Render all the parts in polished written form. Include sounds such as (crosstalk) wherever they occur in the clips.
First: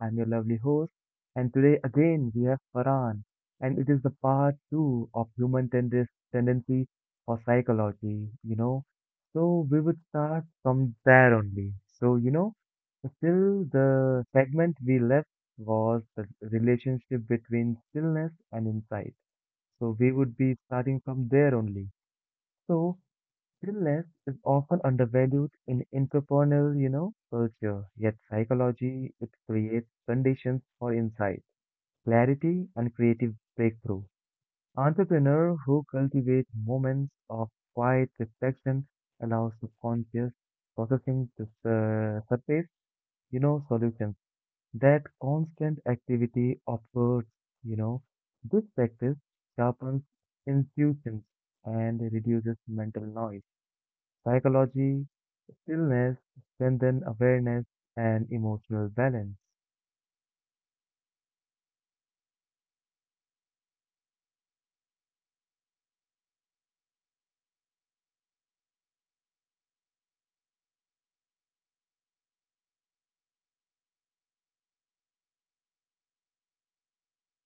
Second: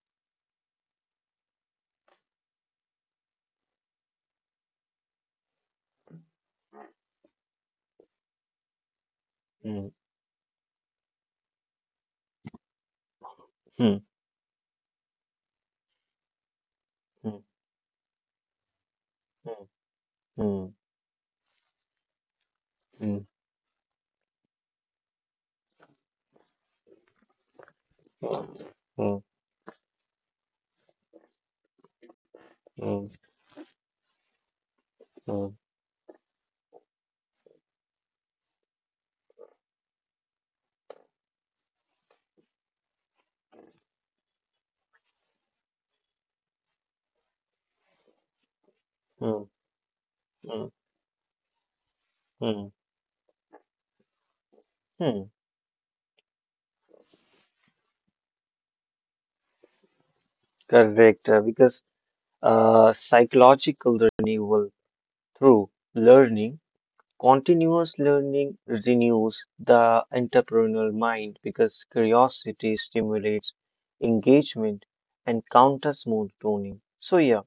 I'm your lovely host, and today again we have Farhan, and it is the part 2 of human tendency or psychology. So, we Mm, would start from there only. So, still mm, the segment we left was the relationship mm, between stillness and insight. mm, So, we would be mm, starting from there only. So, mm, stillness is often undervalued in entrepreneurial, culture, yet psychology, mm, it creates conditions for insight, clarity, mm, and mm, creative breakthrough. mm, Entrepreneurs who cultivate moments of quiet reflection allow subconscious processing to surface, solutions. That constant activity observes, you know, this practice mm, sharpens mm, intuitions and reduces mm, mental noise. Psychology, mm. stillness, strengthen awareness and emotional balance. Correct, because psychological renewal through learning, continuous learning renews the entrepreneurial mind because curiosity stimulates engagement and counters more learning. So yeah.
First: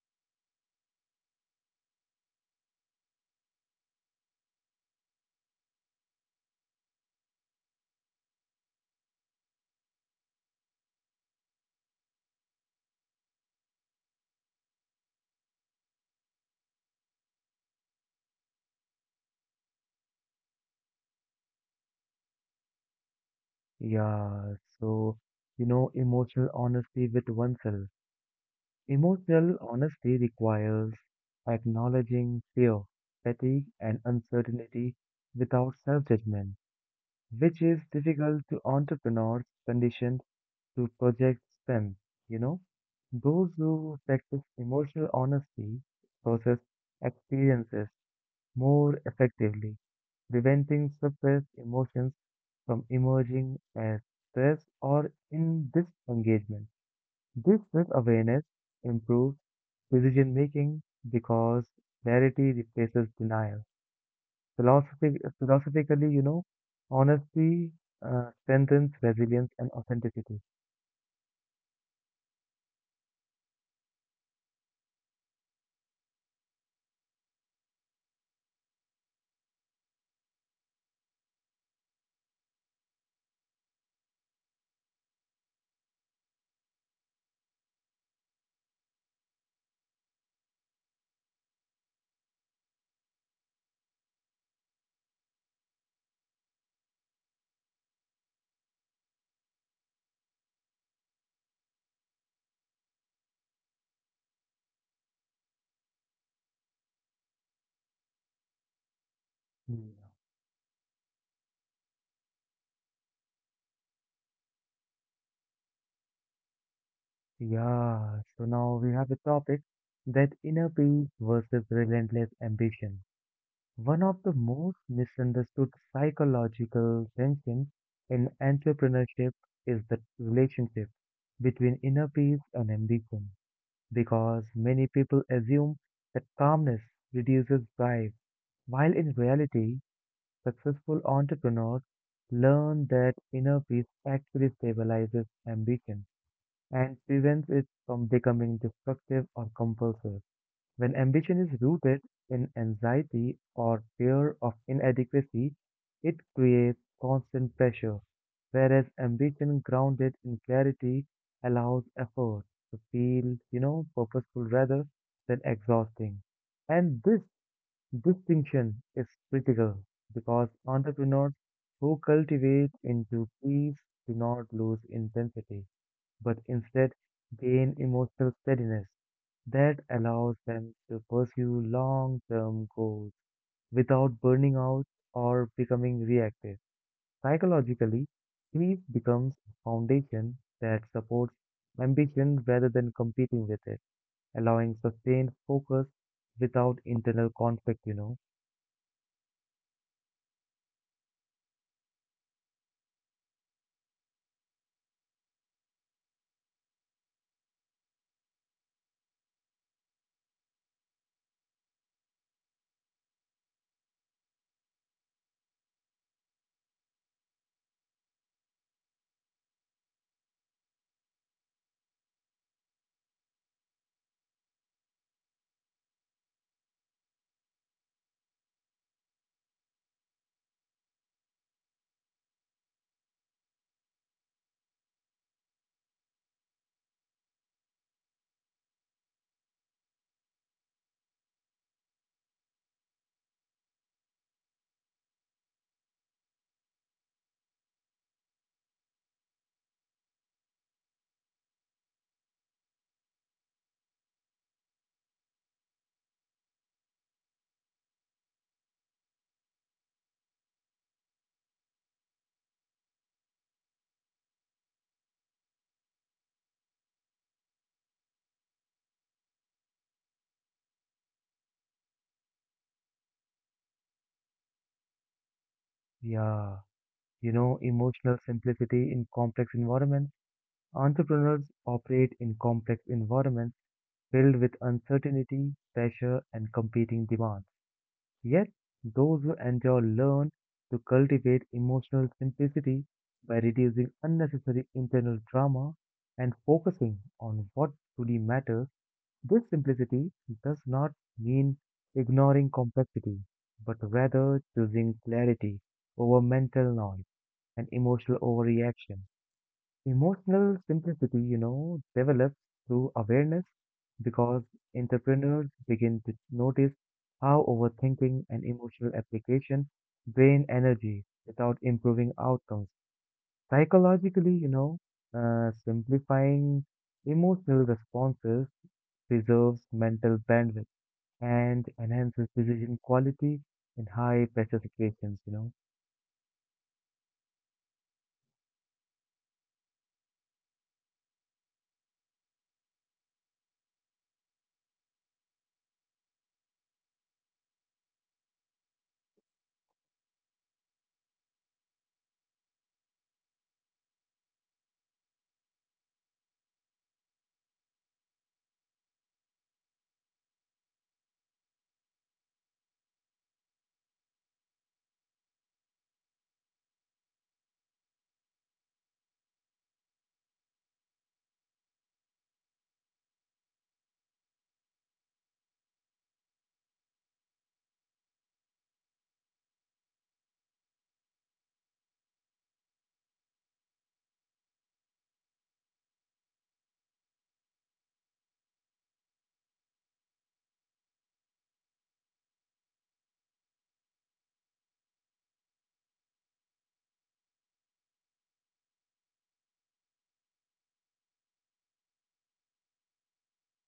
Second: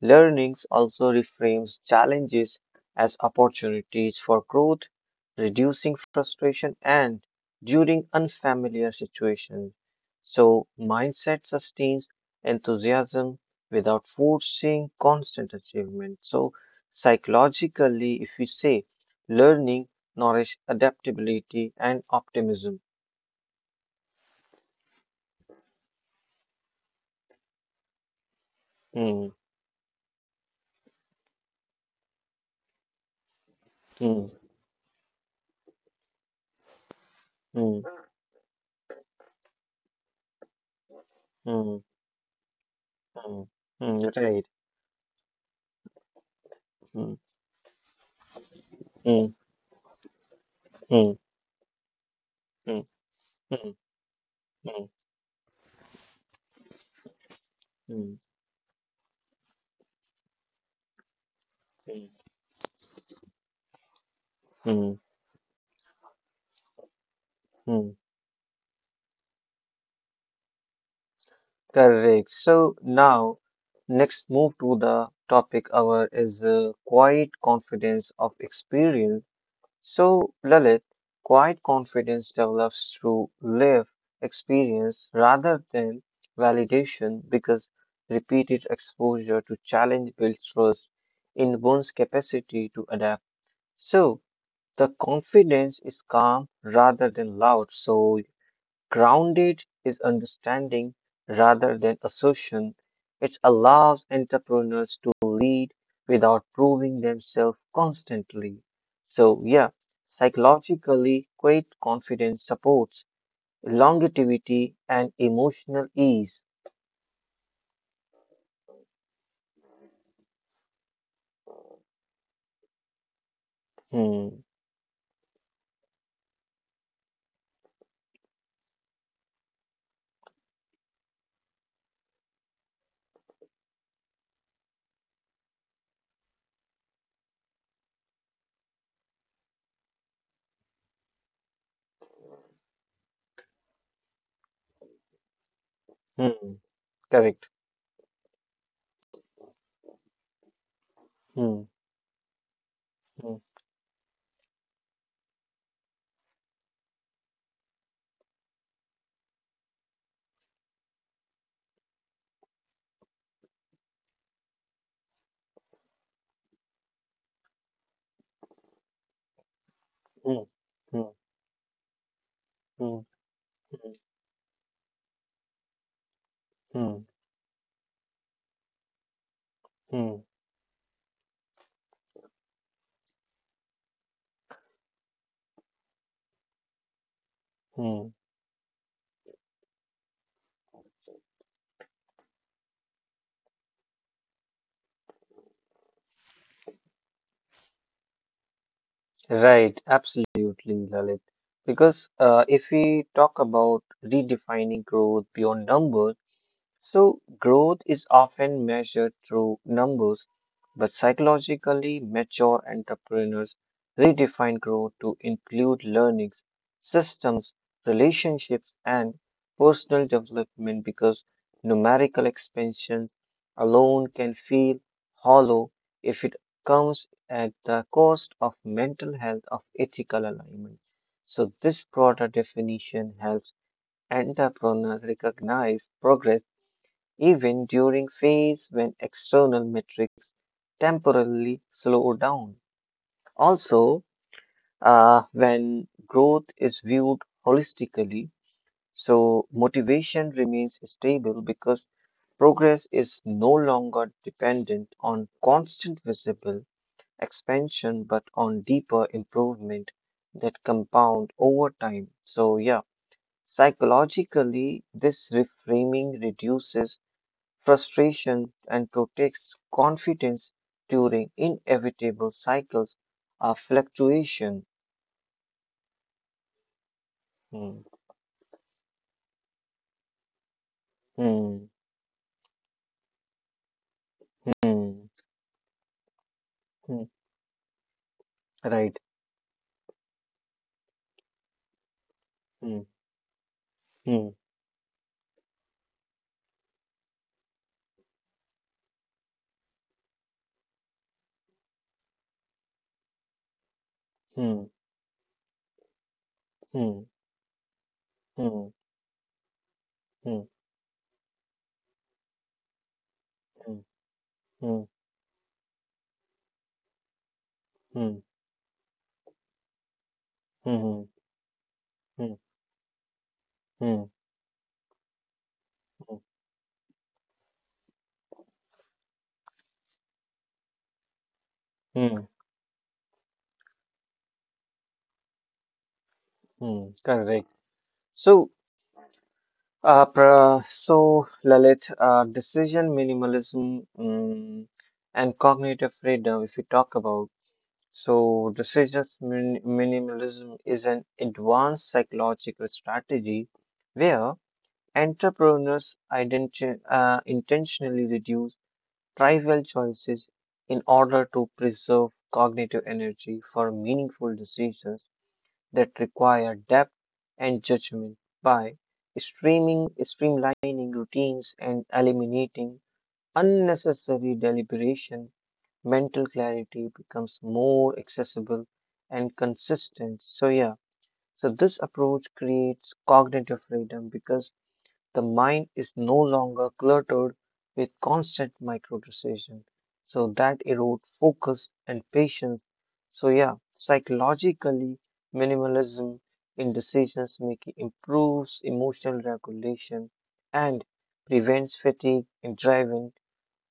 Learnings also reframes challenges as opportunities for growth, reducing frustration and during unfamiliar situations. So, mindset sustains enthusiasm without forcing constant achievement. So, psychologically, if we say learning nourish adaptability and optimism. Yeah, so emotional honesty with oneself. Hmm, Emotional honesty requires acknowledging fear, fatigue, and hmm, uncertainty without self-judgment, which is hmm, difficult to entrepreneurs conditioned to project hmm, strength. You know, hmm, those hmm, who practice right. emotional honesty process Hmm, experiences more hmm, effectively preventing hmm, suppressed emotions hmm, from emerging hmm, as stress hmm. or in disengagement. This Mm, self-awareness improves decision making because mm, clarity replaces denial. mm, Philosophically, honesty mm. Strengthens resilience and authenticity. Correct. So now, next move to the topic our is quiet confidence of experience. So Lalit, quiet confidence develops through lived experience rather than validation because repeated exposure to challenge builds trust in one's capacity to adapt. So the confidence is calm rather than loud. So grounded is understanding rather than assertion. It allows entrepreneurs to lead without proving themselves constantly. So, yeah, Mm. psychologically, great confidence supports longevity and emotional ease. Yeah, so now we have a topic that inner peace versus relentless ambition. One of the Hmm, most misunderstood psychological tensions in entrepreneurship is the relationship between inner peace and ambition, because many people assume that calmness reduces drive, while in reality, successful entrepreneurs learn that inner peace actually stabilizes ambition hmm. and Correct. prevents it from becoming destructive or compulsive. When ambition Hmm, is rooted in hmm, anxiety or fear of inadequacy, it creates constant pressure, whereas ambition grounded in clarity allows effort to feel, purposeful rather than exhausting. And this distinction is critical hmm, because hmm, entrepreneurs who cultivate hmm, into peace hmm, do not lose intensity but hmm, instead gain emotional steadiness that hmm, allows them to pursue long term goals without burning out or becoming reactive. hmm. Psychologically, sleep becomes a foundation that supports ambition rather than competing with it, allowing sustained focus without internal conflict. Right, absolutely, Lalit. Because if we talk about redefining growth beyond numbers, so, growth is often measured through numbers, but psychologically mature entrepreneurs redefine growth to include learnings, systems, relationships, and personal development because numerical expansions alone can feel hollow if it comes at the cost of mental health of ethical alignment. So, this broader definition helps entrepreneurs recognize progress even during phase when external metrics temporarily slow down. Also, when growth is viewed holistically, so motivation remains stable because progress is no longer dependent on constant visible expansion but on deeper improvement that compound over time. So, yeah, psychologically, this reframing reduces frustration and protects confidence during inevitable cycles of fluctuation. Yeah, Hmm, emotional simplicity in complex environments. Entrepreneurs hmm, operate in complex environments filled with hmm, uncertainty, pressure, and hmm, competing demands. Yet, right. those who endure learn to cultivate emotional Hmm, simplicity by reducing hmm, unnecessary internal drama and focusing on what truly matters. This simplicity does not mean ignoring complexity, but rather hmm, choosing clarity over mental hmm, noise and emotional hmm, overreaction. hmm, hmm, Emotional simplicity, develops through awareness because hmm, entrepreneurs begin to notice how hmm, overthinking and emotional application drain hmm, hmm, energy without improving outcomes. hmm, Psychologically, hmm, simplifying emotional responses preserves mental bandwidth and hmm, enhances decision quality in high pressure situations. hmm, correct. So, so Lalit, decision minimalism and cognitive freedom, if we talk about. So, decisions minimalism is an advanced psychological strategy where entrepreneurs intentionally reduce trivial choices in order to preserve cognitive energy for meaningful decisions that require depth and judgment by streamlining routines and eliminating unnecessary deliberation. Mental clarity becomes more accessible and consistent. So, yeah, so this approach creates cognitive freedom because the mind is no longer cluttered with constant micro decision. So, that erodes focus and patience. So, yeah, psychologically, minimalism in decisions making improves emotional regulation and prevents fatigue in driving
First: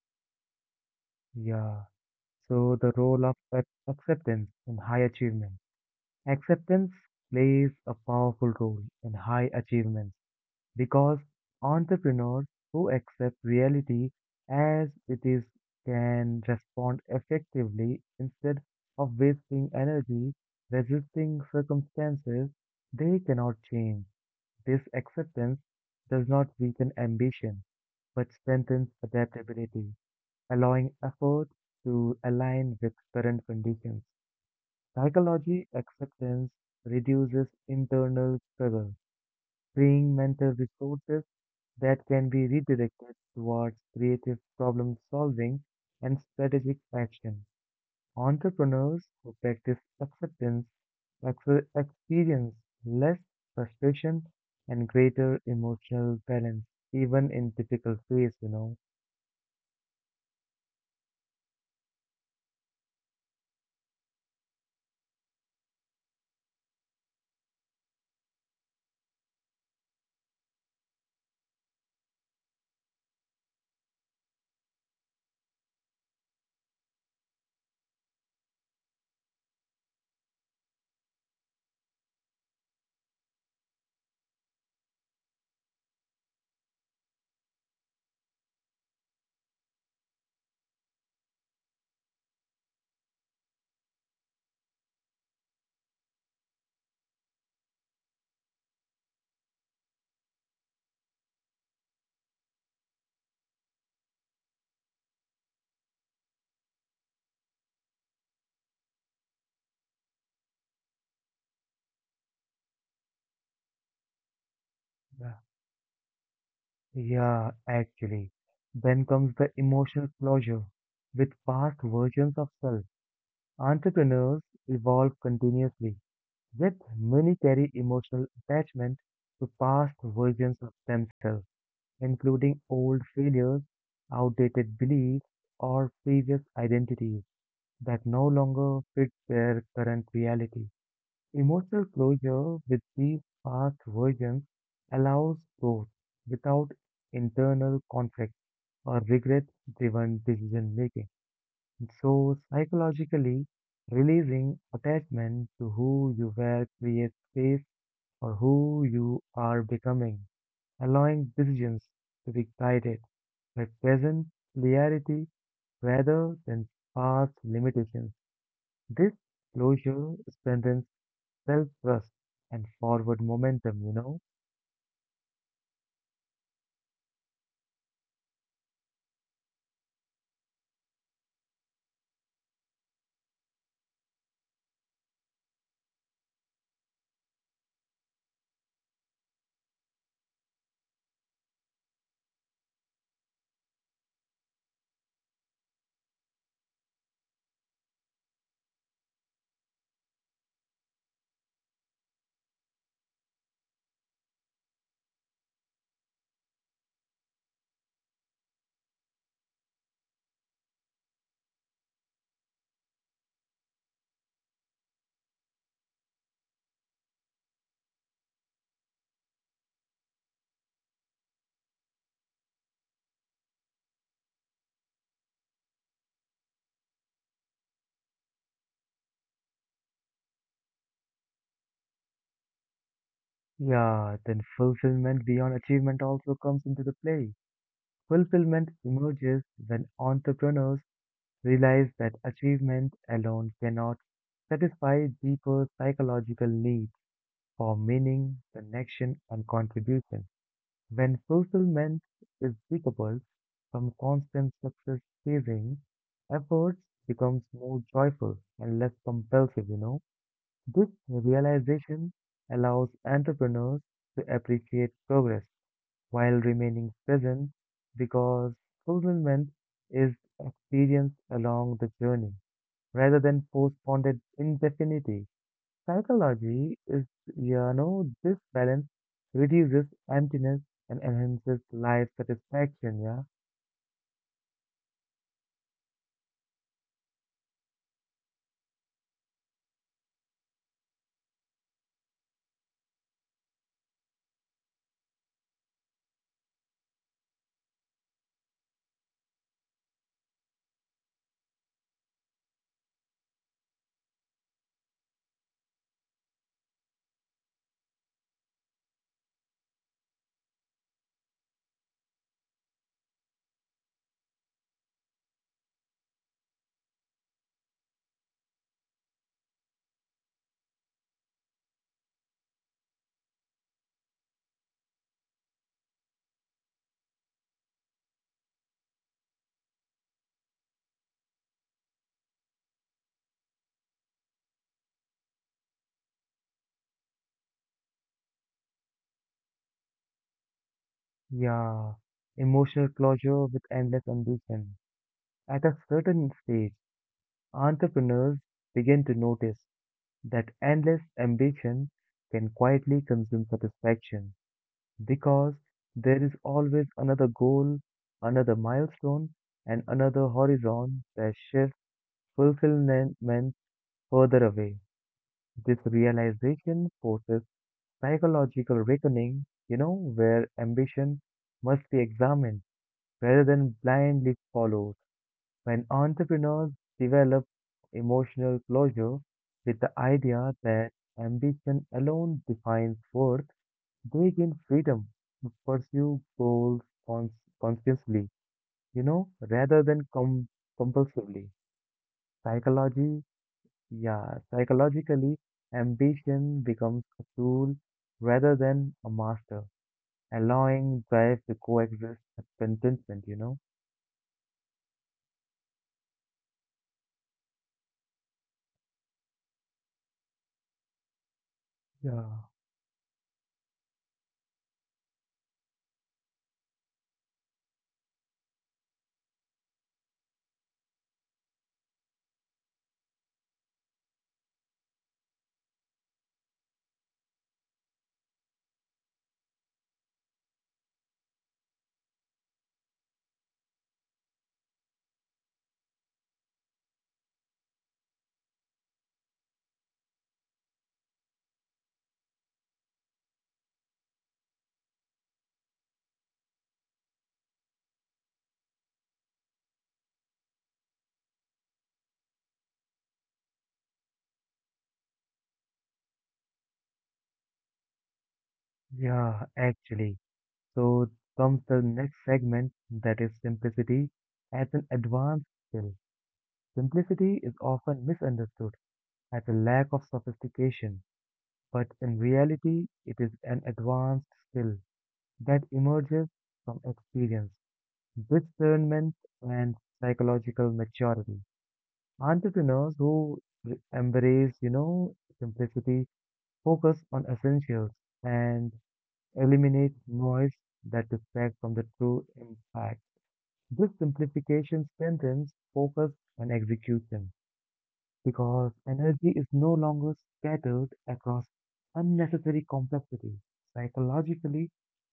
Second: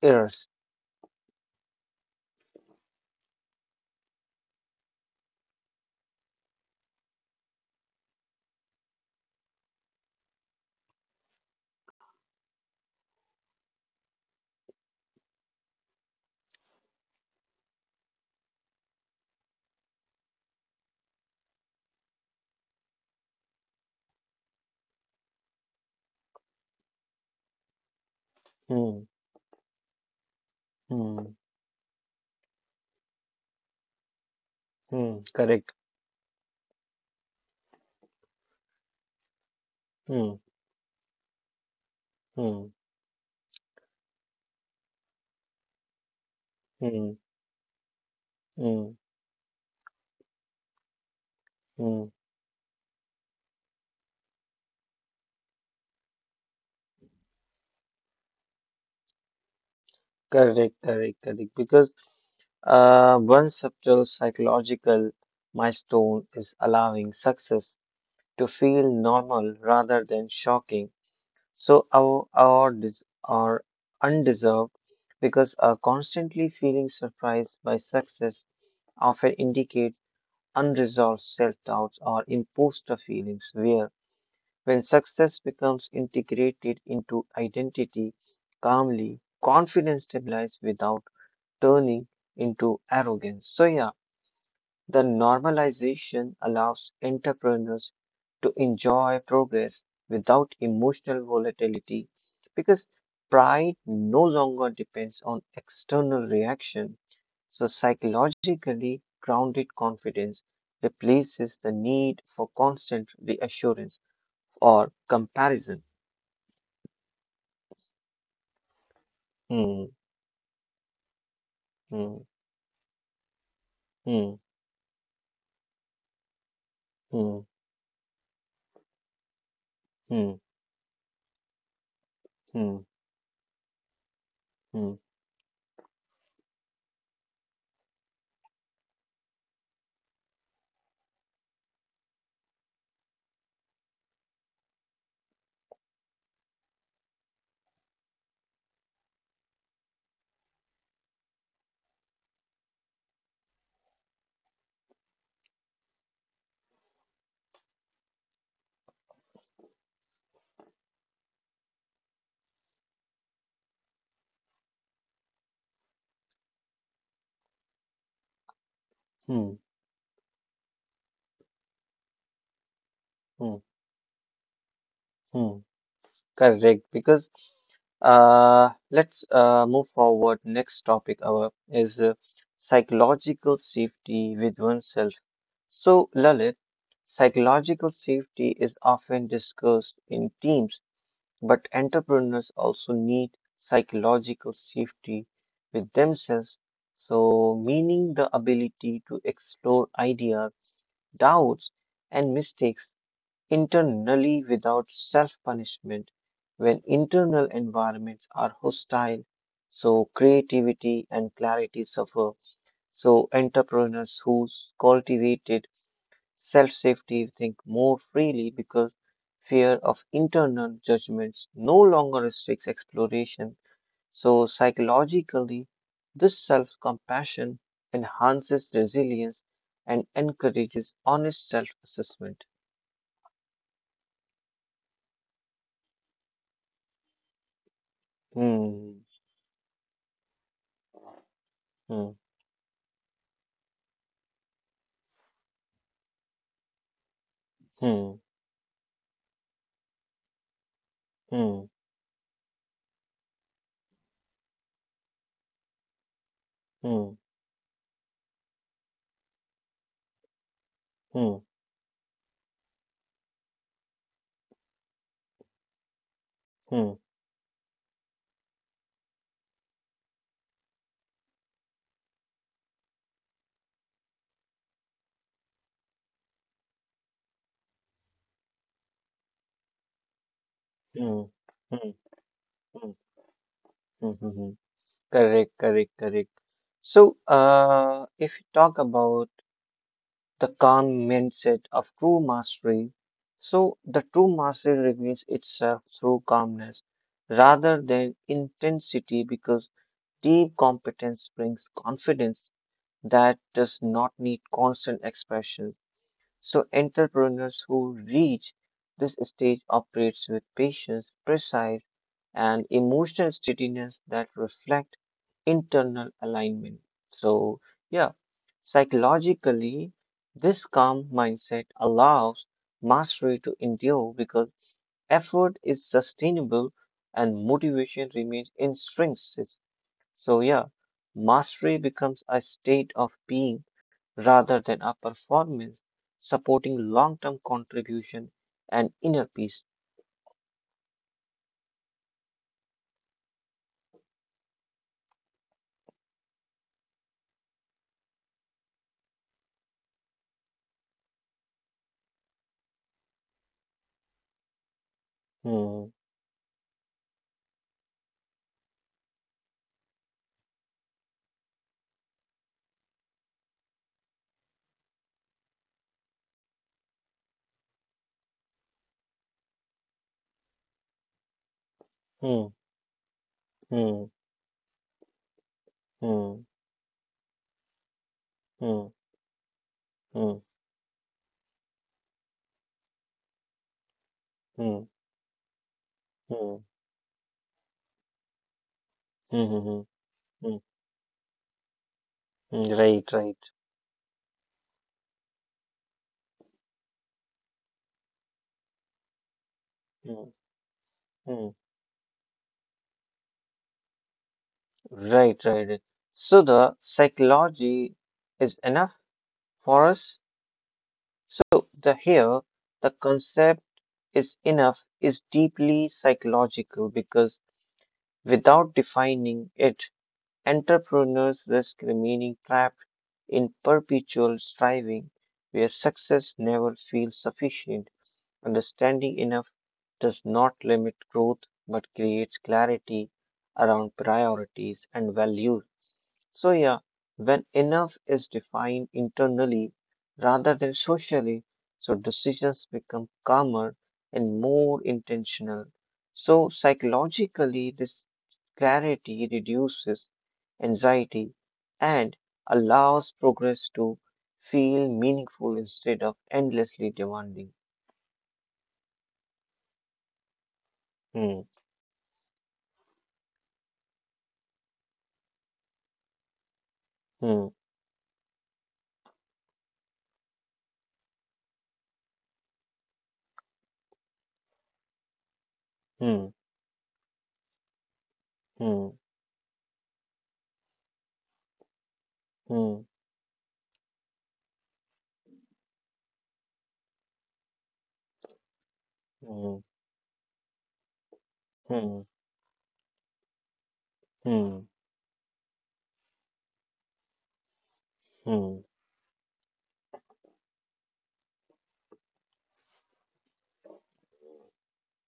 errors. Yeah. So the role of acceptance in high achievement. Acceptance plays a powerful role in high achievements because entrepreneurs who accept reality as it is can respond effectively instead of wasting energy resisting circumstances they cannot change. This acceptance does not weaken ambition but strengthens Hmm, adaptability, allowing hmm, effort to align with current conditions. hmm, correct. Psychology acceptance reduces internal struggle, freeing Hmm, mental resources that can be hmm, redirected towards creative problem solving and strategic hmm, action. hmm, Entrepreneurs who practice acceptance ex- mm. experience less frustration and greater emotional balance, even in difficult phase. Correct, correct, correct. Because one subtle psychological milestone is allowing success to feel normal rather than shocking. So our dis or undeserved, because constantly feeling surprised by success often indicates unresolved self-doubts or imposter feelings, where When success becomes integrated into identity calmly, confidence stabilizes without turning into arrogance. So, yeah, the normalization allows entrepreneurs to enjoy progress without emotional volatility because pride no longer depends on external reaction. So, psychologically grounded confidence replaces the need for constant reassurance or Yeah, comparison. yeah, actually. Then comes the Mm, emotional closure with past mm, versions of self. mm, Entrepreneurs evolve continuously, yet mm, many carry emotional attachment to past mm, versions of themselves, including mm, old failures, outdated mm, beliefs, or previous identities that no longer fit their current reality. Emotional closure with these past versions allows growth without internal conflict or regret driven decision making. So, psychologically, releasing attachment to who you were creates space for who you are becoming, allowing decisions to be guided by present clarity rather than past limitations. This mm, closure strengthens self trust and forward mm, momentum. mm. Correct. Because let's move forward. Next topic our is psychological safety with oneself. So, Lalit, psychological safety is often discussed in teams, but entrepreneurs also need psychological safety with themselves. So, meaning the ability to explore ideas, doubts, and mistakes internally without self punishment. When internal environments are hostile, so creativity and clarity suffer. So entrepreneurs who cultivated self safety think more freely because fear of internal judgments no longer restricts exploration. So, psychologically, this self compassion enhances resilience and encourages honest self assessment. Yeah, then fulfillment beyond achievement also comes into the play. Fulfillment Hmm, emerges when entrepreneurs realize hmm, that achievement alone cannot satisfy deeper psychological needs for hmm, meaning, connection, and contribution. When hmm, fulfillment is decoupled from constant success chasing, efforts hmm, becomes more joyful and less compulsive. This hmm, realization allows entrepreneurs to appreciate progress while hmm, remaining present because fulfillment is experienced along the journey rather than postponed it indefinitely. Psychology is, this balance reduces emptiness and hmm, enhances hmm, life hmm, hmm, satisfaction, yeah? hmm, hmm. Correct, correct, correct. So, if you talk about the calm mindset of true mastery, so the true mastery reveals itself through calmness rather than intensity because deep competence brings confidence that does not need constant expression. So, entrepreneurs who reach this stage operates with patience, precise, and emotional steadiness that reflect internal alignment. So, yeah, psychologically, this calm mindset allows mastery to endure because effort is sustainable and motivation remains intrinsic. So, yeah, mastery becomes a state of being rather than a performance, supporting long term contribution and inner peace. Yeah. Emotional closure with endless ambition. At a certain stage, entrepreneurs begin to notice that endless ambition can quietly consume satisfaction because Hmm, there is always another goal, another milestone, and another horizon that shifts fulfillment further away. This realization forces psychological reckoning, where ambition must be hmm, examined rather than hmm, blindly followed. When hmm, entrepreneurs develop emotional hmm, closure with the hmm, idea that ambition alone defines worth, they gain hmm, freedom to pursue hmm, goals cons- consciously, hmm, hmm, rather hmm, than com- hmm. compulsively. Right, Psychology right. Yeah, psychologically, ambition becomes a tool rather than a master, Hmm, allowing drive to hmm. coexist with contentment. Right, right, right. So, the psychology is enough for us. So, the Yeah, here, the concept is enough is deeply psychological because without defining it, entrepreneurs risk remaining trapped in perpetual striving where success never feels sufficient. Understanding enough does not limit growth but creates clarity around priorities and values. So, yeah, when enough is defined internally rather than socially, so decisions become calmer and more intentional. So, psychologically, this clarity reduces anxiety and allows progress to feel meaningful instead of endlessly demanding. yeah, actually. So Hmm, comes the next segment that is simplicity as an advanced skill. Simplicity is hmm, often misunderstood as a lack of sophistication, but in reality, it is an advanced skill that emerges hmm, from experience, hmm, discernment and psychological maturity. hmm, Entrepreneurs who embrace simplicity, focus on essentials, and hmm, eliminate noise that distracts from the hmm, true impact. This hmm, simplification strengthens focus and execution hmm, because energy is no longer scattered across unnecessary complexity. Psychologically,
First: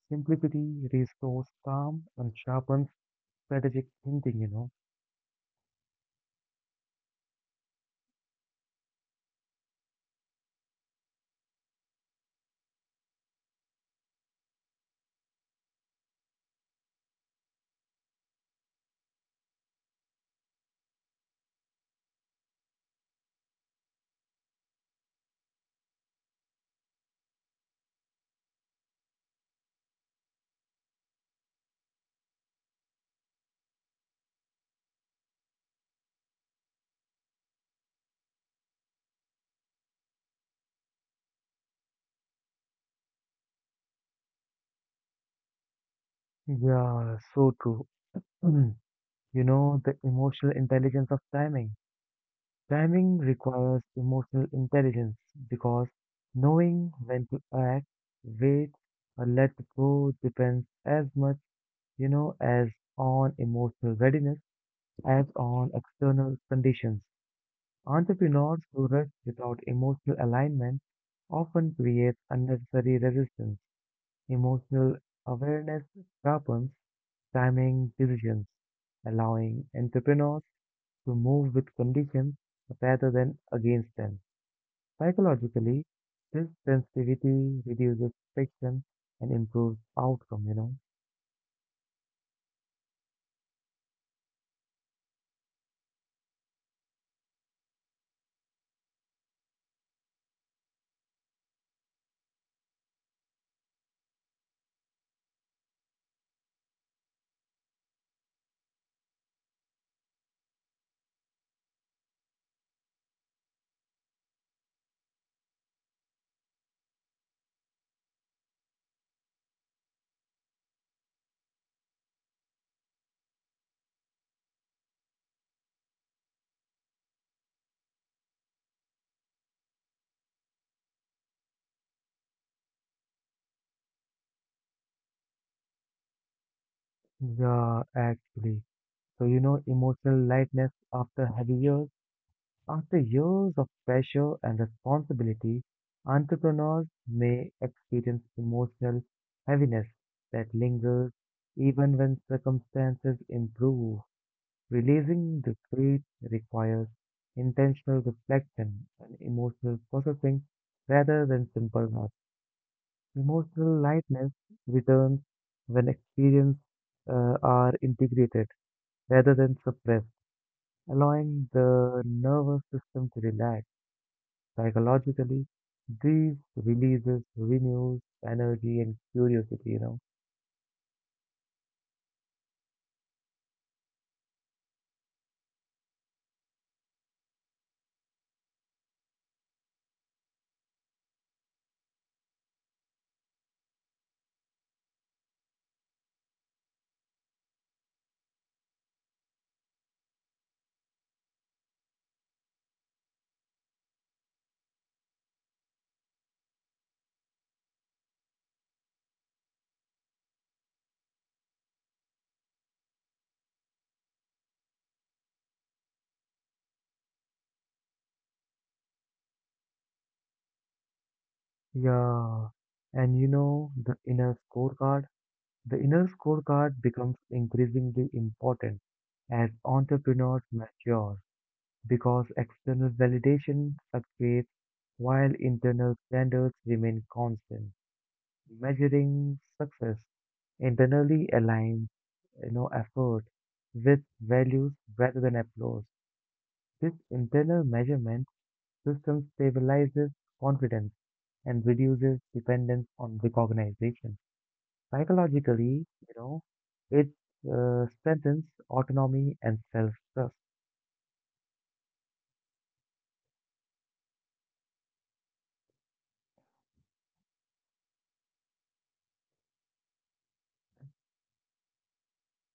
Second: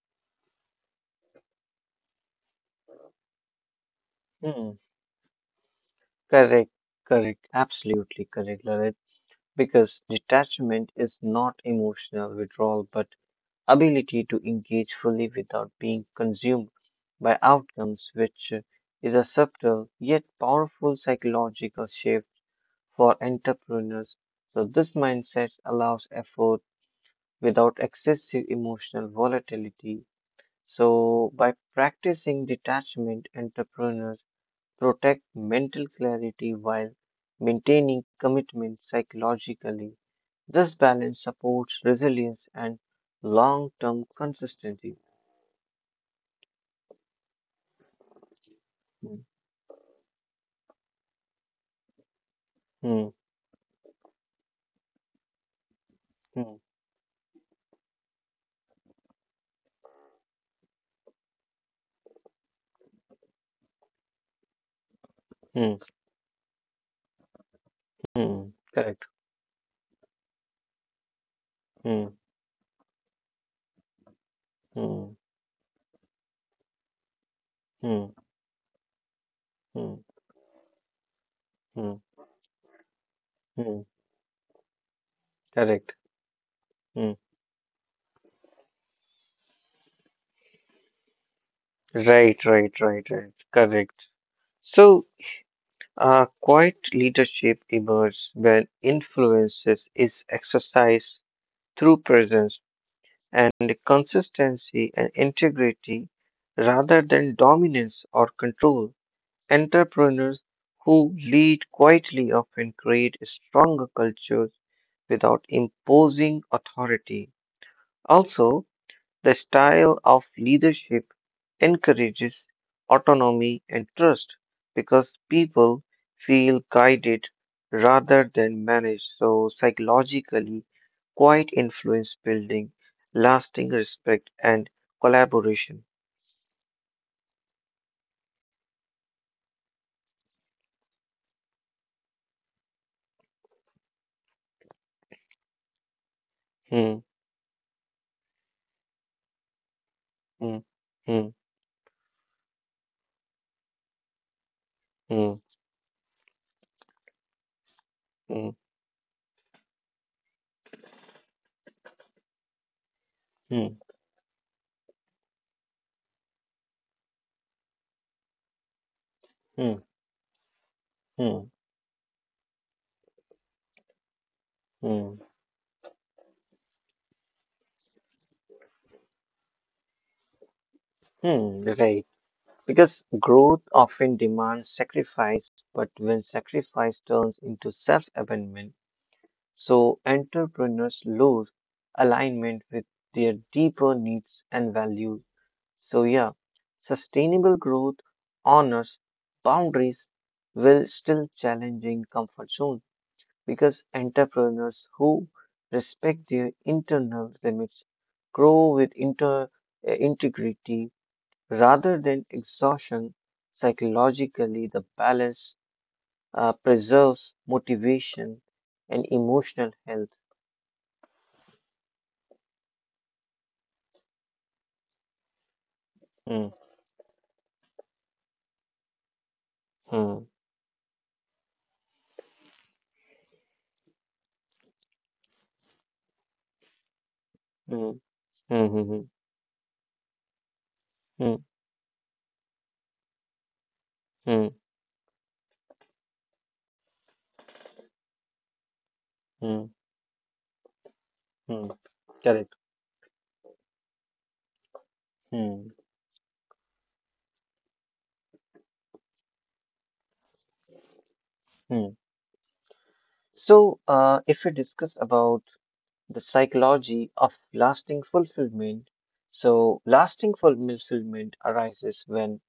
simplicity restores calm and sharpens strategic thinking. hmm. Correct, correct, absolutely correct, Lalit. Because detachment is not emotional withdrawal, but ability to engage fully without being consumed by outcomes, which is a subtle yet powerful psychological shift for entrepreneurs. So this mindset allows effort without excessive emotional volatility. So by practicing detachment, entrepreneurs protect mental clarity while maintaining commitment psychologically. This balance supports resilience and long term consistency. Yeah, so true. (clears throat) Hmm, the emotional intelligence of timing. hmm, Timing requires emotional intelligence because hmm, knowing when to act, wait, or let go depends as much, as on emotional readiness as on hmm, external conditions. hmm, Entrepreneurs who correct. rush without emotional alignment often Hmm, create unnecessary resistance. Emotional hmm, awareness sharpens timing hmm, decisions, allowing hmm, entrepreneurs to move with hmm, conditions rather than hmm, against them. Psychologically, correct. this Hmm. sensitivity reduces friction and improves outcome. Right, right, right, right. Correct. So, quiet leadership emerges when influences is exercised through presence and consistency and integrity rather than dominance or control. Entrepreneurs who lead quietly often create stronger cultures without imposing authority. Also, the style of leadership encourages autonomy and trust because people feel guided rather than managed. So, psychologically, quiet influence building lasting respect and collaboration. Yeah, actually. So, emotional lightness after heavy years, after years of pressure and responsibility, entrepreneurs Hmm, may experience emotional heaviness that hmm, lingers hmm, even when circumstances improve. Releasing hmm, the grief requires intentional hmm, reflection and emotional processing rather than simple math. Emotional hmm, lightness returns when experiences are integrated rather than hmm, suppressed, allowing hmm, the nervous system to relax hmm, psychologically. Grief releases renews energy and curiosity. hmm, right. Because growth often demands sacrifice, but when sacrifice turns into self abandonment, so entrepreneurs lose alignment with their deeper needs and values. So yeah, sustainable growth honors boundaries will still challenging comfort zone because entrepreneurs who respect their internal limits grow with inter integrity rather than exhaustion. Psychologically, the balance preserves motivation and emotional health. Yeah, and you know the inner scorecard. The inner Hmm, scorecard becomes increasingly important as hmm, entrepreneurs mature because external validation fluctuates while internal standards remain constant. hmm, hmm, Measuring success internally hmm, hmm, hmm, aligns effort with hmm, values rather than applause. This internal measurement system hmm, stabilizes confidence and hmm, reduces correct. dependence on recognition. Hmm, Psychologically, it strengthens autonomy and self-trust. hmm. So, if we discuss about the psychology of lasting fulfillment, so lasting fulfillment arises when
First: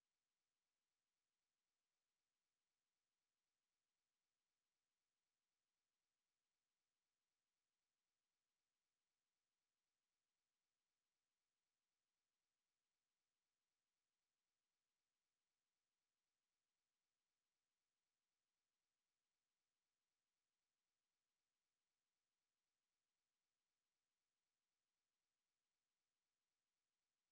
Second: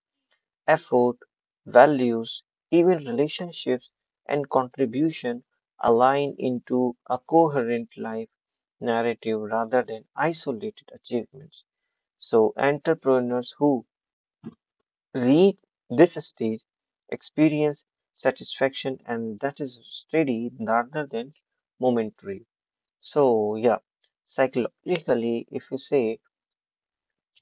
effort, values, even relationships and contribution align into a coherent life narrative rather than isolated achievements. So, entrepreneurs who reach this stage, experience satisfaction, and that is steady rather than momentary. So, yeah, psychologically, if you say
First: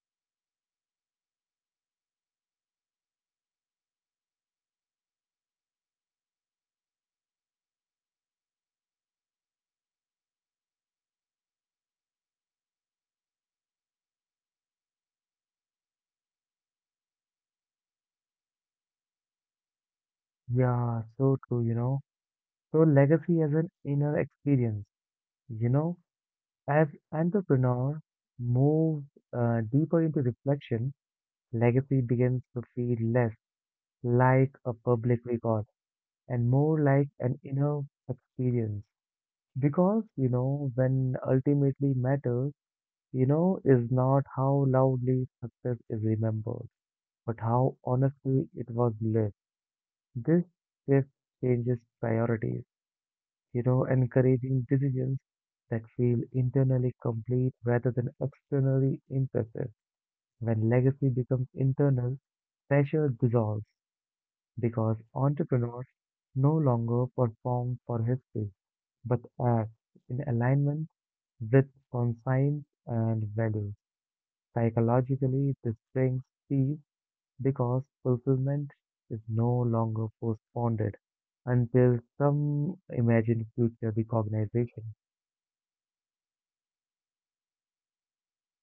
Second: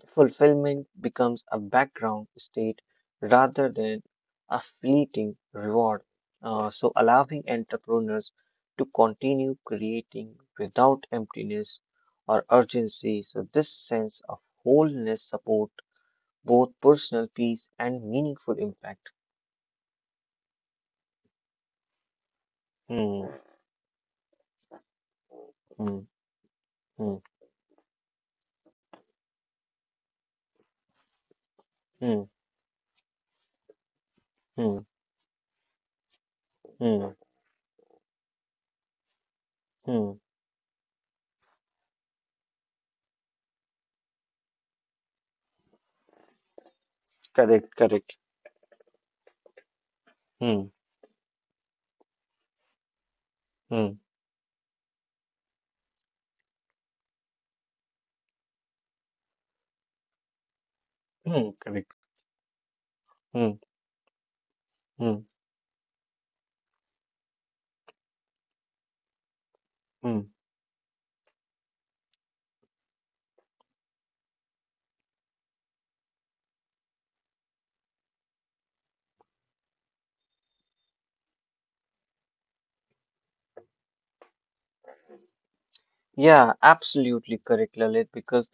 fulfillment becomes a background state rather than a fleeting reward, so allowing entrepreneurs to continue creating without emptiness or urgency. So, this sense of wholeness support both personal peace and meaningful impact. Yeah, so true. So Hmm, legacy as an inner experience, you know, hmm, as hmm, entrepreneur moves deeper into reflection, legacy hmm, begins to feel less like a hmm, public record and more like hmm, an inner experience. Because, mm. When ultimately matters, is not how loudly success is remembered but how Correct, correct. honestly it was lived. This Hmm, shift changes priorities, hmm, encouraging decisions that feel internally complete rather than externally impressive. When legacy becomes hmm, correct. internal, pressure Hmm, dissolves because hmm, entrepreneurs no longer perform for history but act in hmm. alignment with conscience and values. Psychologically, this brings peace because fulfillment is no longer postponed until some imagined future recognition. Yeah, absolutely correct, Lalit, because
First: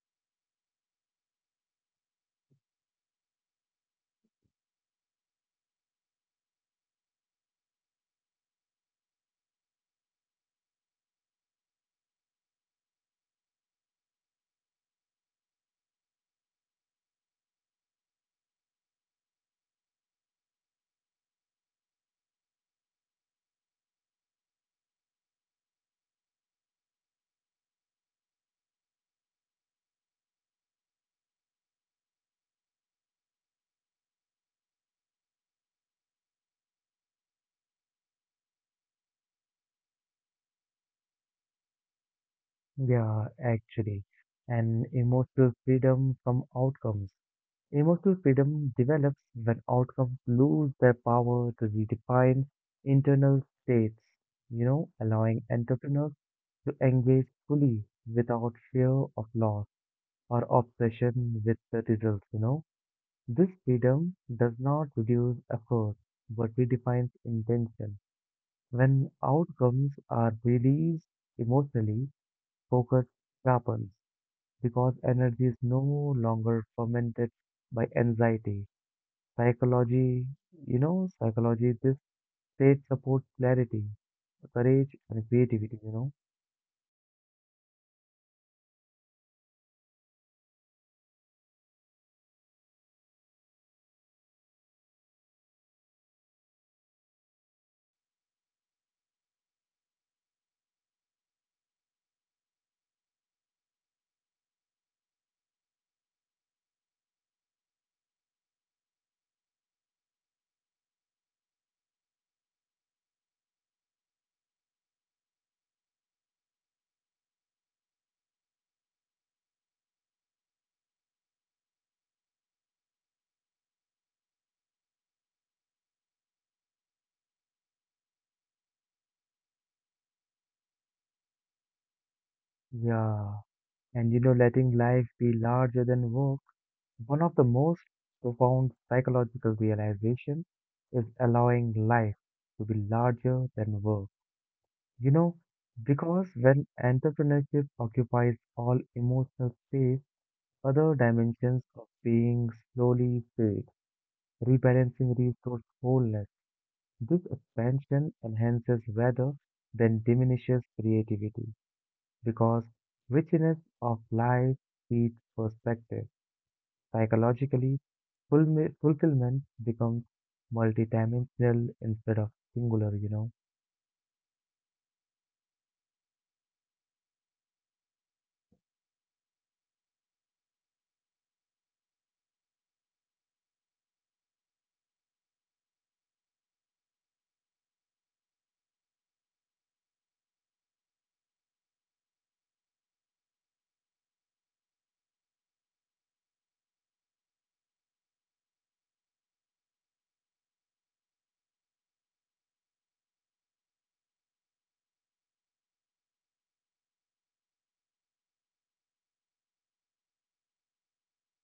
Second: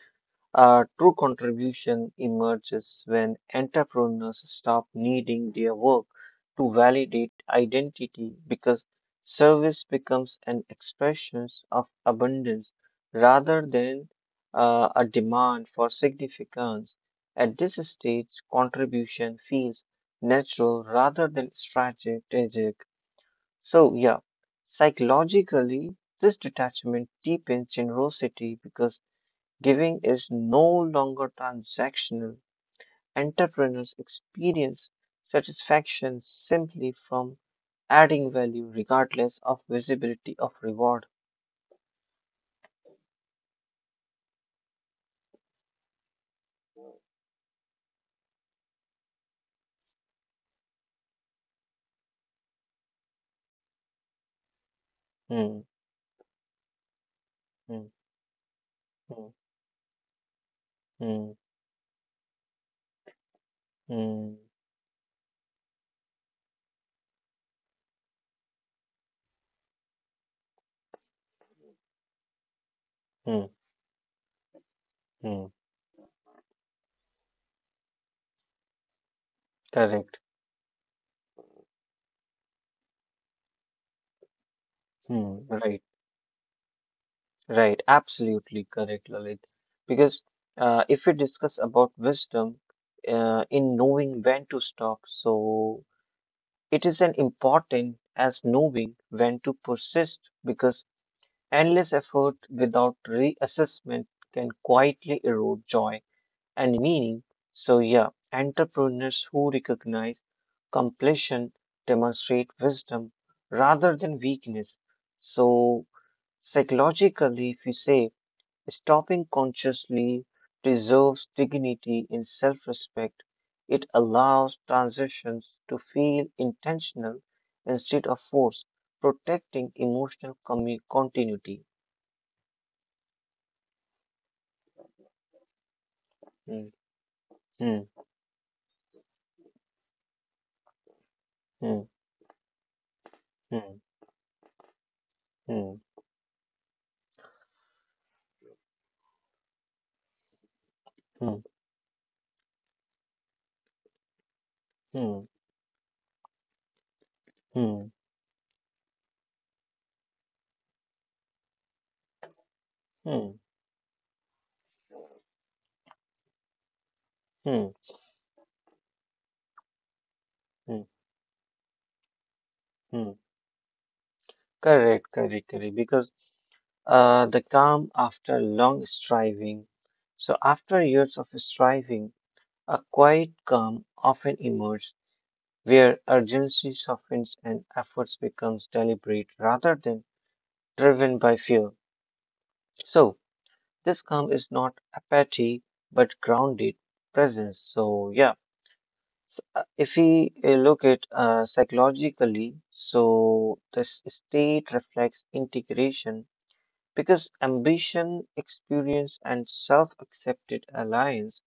a true contribution emerges when entrepreneurs stop needing their work to validate identity because service becomes an expression of abundance rather than a demand for significance. At this stage, contribution feels natural rather than strategic. So, yeah, psychologically, this detachment deepens generosity because giving is no longer transactional. Entrepreneurs experience satisfaction simply from adding value regardless of visibility of reward. Yeah, actually, and emotional freedom from outcomes. Emotional freedom develops when outcomes lose their power to redefine internal states, allowing Hmm, entrepreneurs to engage hmm, fully without fear hmm, of loss or hmm, obsession with the results. This freedom hmm, does not reduce effort but redefines intention. When outcomes are released emotionally, focus hmm, sharpens because hmm, energy is no longer fermented by anxiety. correct. Psychology, psychology, this state supports clarity, courage, and Hmm, right, creativity. right. Absolutely correct, Lalit. Because if we discuss about wisdom in knowing when to stop, so it is an important as knowing when to persist because endless effort without reassessment can quietly erode joy and meaning. So, yeah, entrepreneurs who recognize completion demonstrate wisdom rather than weakness. So, psychologically, if we say stopping consciously preserves dignity and self respect, it allows transitions to feel intentional instead of forced, protecting emotional continuity. Yeah, and letting life be larger than work. Hmm. One of the most profound psychological realizations is allowing life to be larger than work. You know, because when entrepreneurship occupies all emotional space, other dimensions of being slowly fade, rebalancing うんうんうんうんうんうんうんうんうんうんうんcorrect, resource wholeness. This expansion enhances rather than diminishes creativity because richness of life feeds perspective. Psychologically, fulfillment becomes multidimensional instead of singular. correct, correct, correct. Because the calm after long striving, so after years of striving, a quiet calm often emerges where urgency softens and efforts becomes deliberate rather than driven by fear. So this calm is not apathy but grounded presence. So yeah. So, if we look at psychologically, so this state reflects integration because ambition, experience, and self-accepted alliance.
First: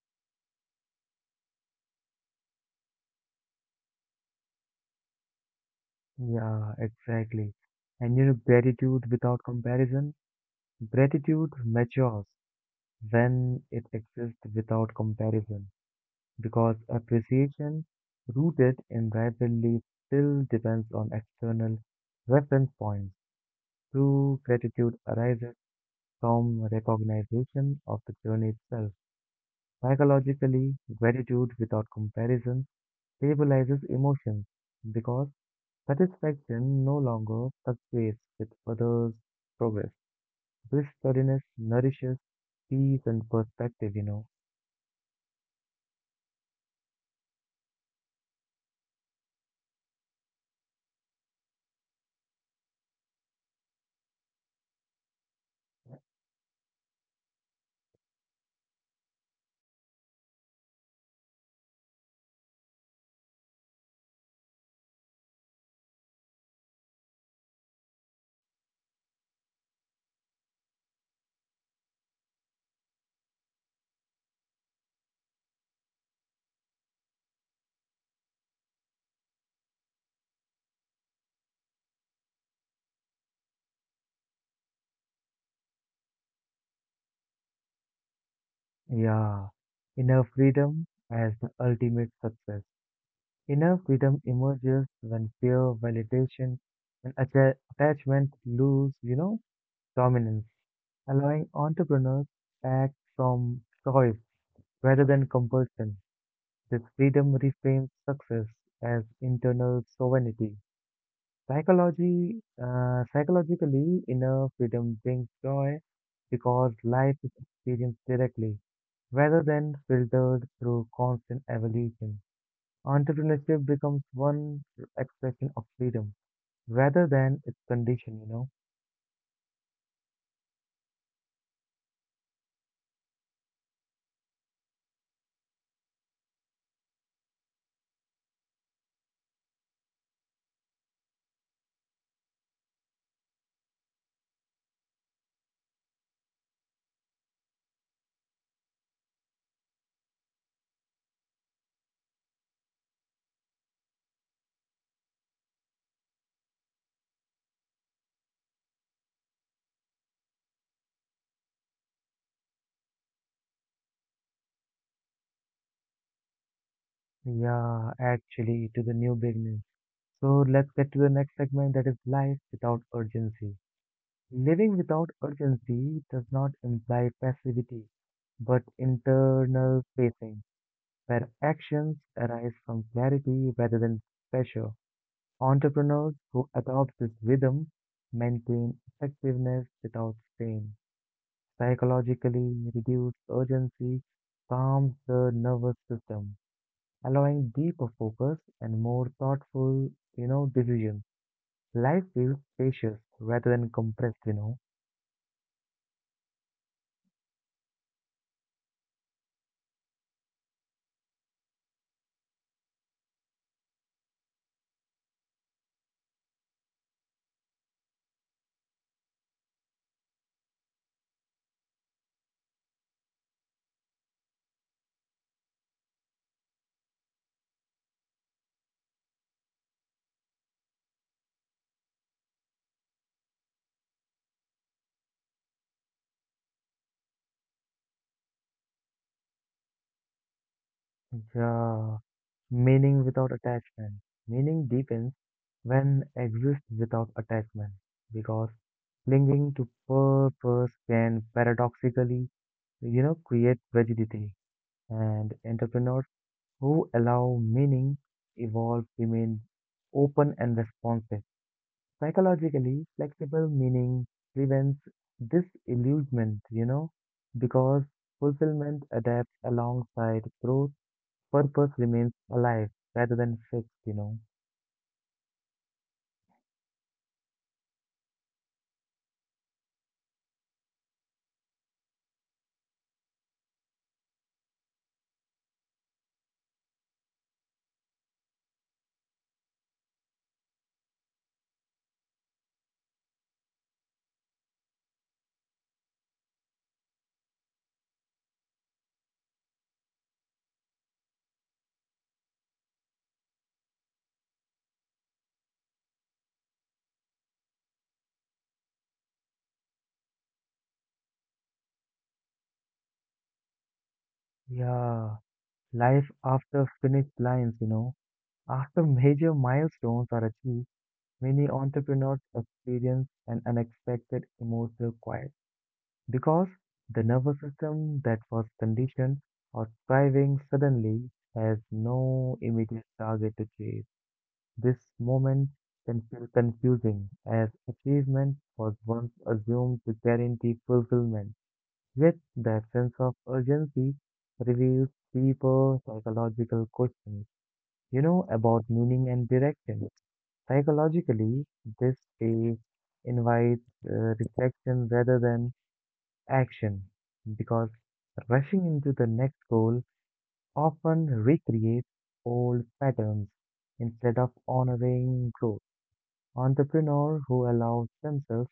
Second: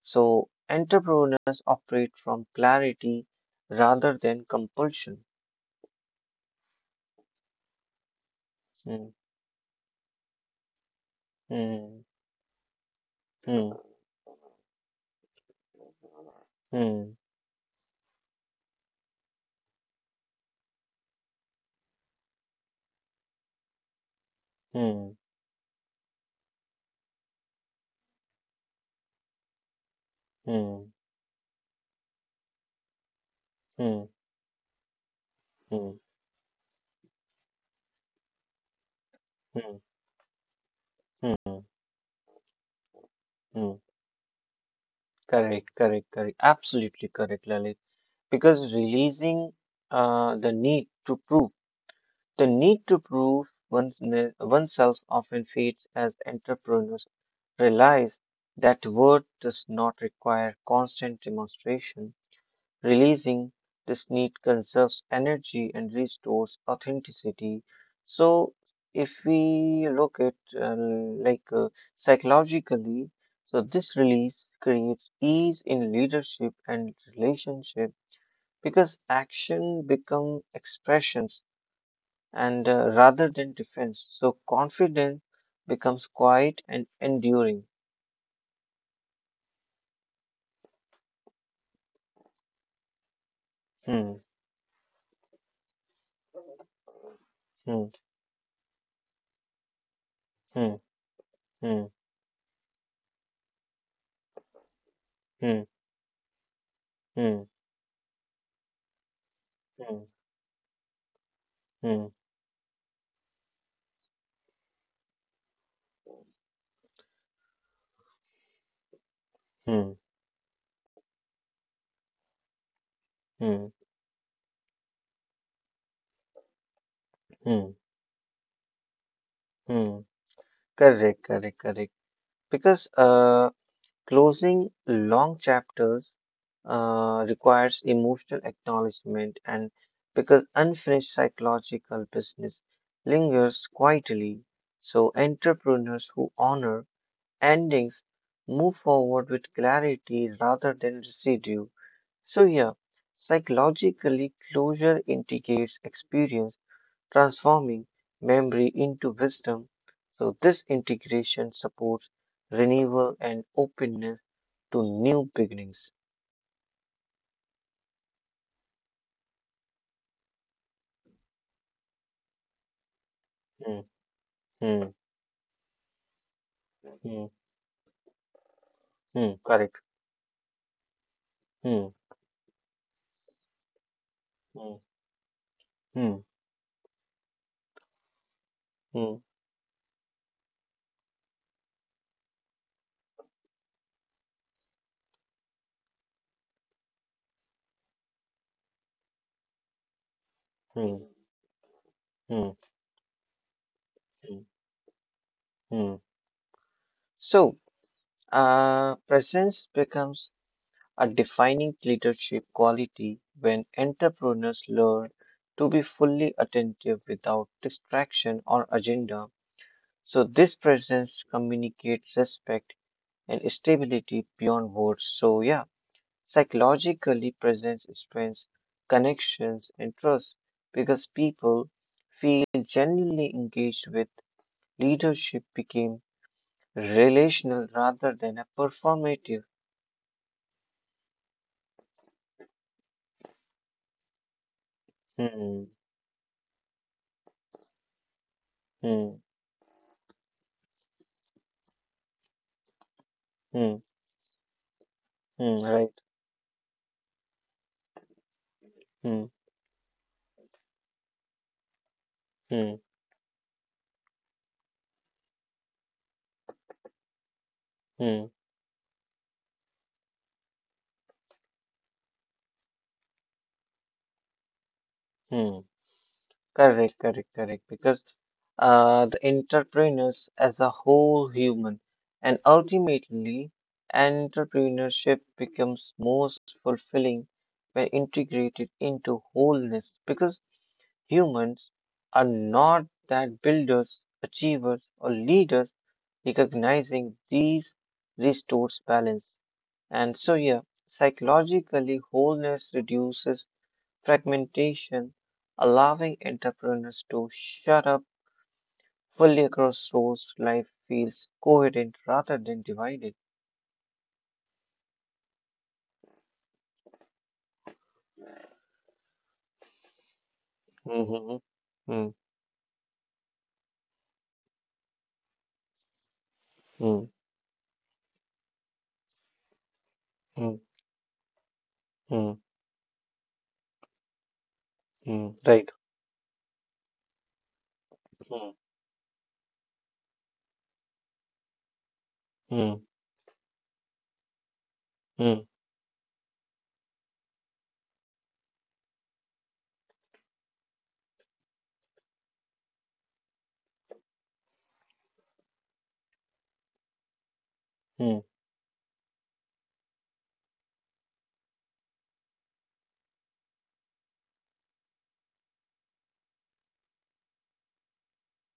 So, entrepreneurs operate from clarity rather than compulsion. Yeah, exactly. And Hmm, gratitude without comparison, gratitude hmm, matures when hmm, it exists without comparison because hmm, appreciation rooted in rivalry still depends on external reference points. True gratitude hmm, arises from recognition of the journey itself. Psychologically, hmm, gratitude without comparison stabilizes hmm, emotions because hmm, satisfaction no longer fluctuates with others' hmm, progress. This steadiness hmm, nourishes peace and hmm. perspective. Correct, correct, correct. Absolutely correct, Lalit. Because releasing the need to prove the need to prove oneself often fades as entrepreneurs realize that worth does not require constant demonstration. Releasing this need conserves energy and restores authenticity. So, if we look at like psychologically, so this release creates ease in leadership and relationship because action become expressions and rather than defense. So confidence becomes quiet and enduring. Yeah, inner freedom as the ultimate success. Inner Hmm, freedom emerges when fear, validation, and atta- hmm, attachment lose, dominance, hmm, allowing hmm, entrepreneurs to act from choice rather than compulsion. This freedom hmm, reframes success as internal hmm, sovereignty. hmm, Psychologically, inner freedom brings joy because life is experienced directly rather hmm, than hmm, filtered through constant evolution. Entrepreneurship hmm, becomes one expression of freedom rather than its hmm, condition. hmm. Correct, correct, correct. Because closing long chapters requires emotional acknowledgement, and because unfinished psychological business lingers quietly, so entrepreneurs who honor endings move forward with clarity rather than residue. So, yeah, psychologically, closure integrates experience, transforming memory into wisdom. So, this integration supports renewal and openness to new beginnings. Yeah, actually, to the new beginnings. So let's get to the next segment that is life without urgency. Mm, Living mm, without urgency does not imply mm, passivity, but mm, correct. internal pacing, where Mm, actions arise from clarity rather than pressure. mm, Entrepreneurs mm, who adopt this rhythm maintain mm, effectiveness without strain. Psychologically, reduced urgency calms the nervous system, allowing deeper focus and more thoughtful mm, decisions. Life feels mm, spacious rather than compressed, you mm, know. mm. So, presence becomes a defining leadership quality when entrepreneurs learn to be fully attentive without distraction or agenda. So, this presence communicates respect and stability beyond words. So, yeah. Psychologically, presence strengthens connections and trust because people feel genuinely engaged with leadership became relational rather than a performative. Yeah. Meaning without attachment. Meaning deepens Hmm, when exists without attachment because hmm, clinging to purpose can paradoxically create hmm, rigidity. And hmm, right. entrepreneurs who allow meaning evolve Hmm, remain open and responsive. hmm, Psychologically, flexible meaning prevents disillusionment, because hmm, fulfillment adapts alongside growth purpose remains alive rather than fixed. hmm. Correct, correct, correct. Because the entrepreneurs as a whole human, and ultimately, entrepreneurship becomes most fulfilling when integrated into wholeness. Because humans are not that builders, achievers, or leaders. Recognizing these restores balance, and so yeah, psychologically wholeness reduces fragmentation, allowing entrepreneurs to shut up fully across roles. Life feels coherent rather than divided. Yeah, life after finish lines. After major milestones are achieved, Mhm. many Mm, entrepreneurs experience an unexpected emotional quiet because the mm, nervous system that was conditioned or thriving mm, suddenly has no mm, immediate target to chase. This mm. moment Right. can feel confusing as achievement Mm, was once assumed to guarantee fulfillment. Yet that mm, sense of urgency reveals mm, deeper psychological questions, about meaning and direction. Psychologically, this phase invites reflection rather than action because mm, rushing into the next goal often recreates old patterns instead of honoring growth. Entrepreneurs who allow themselves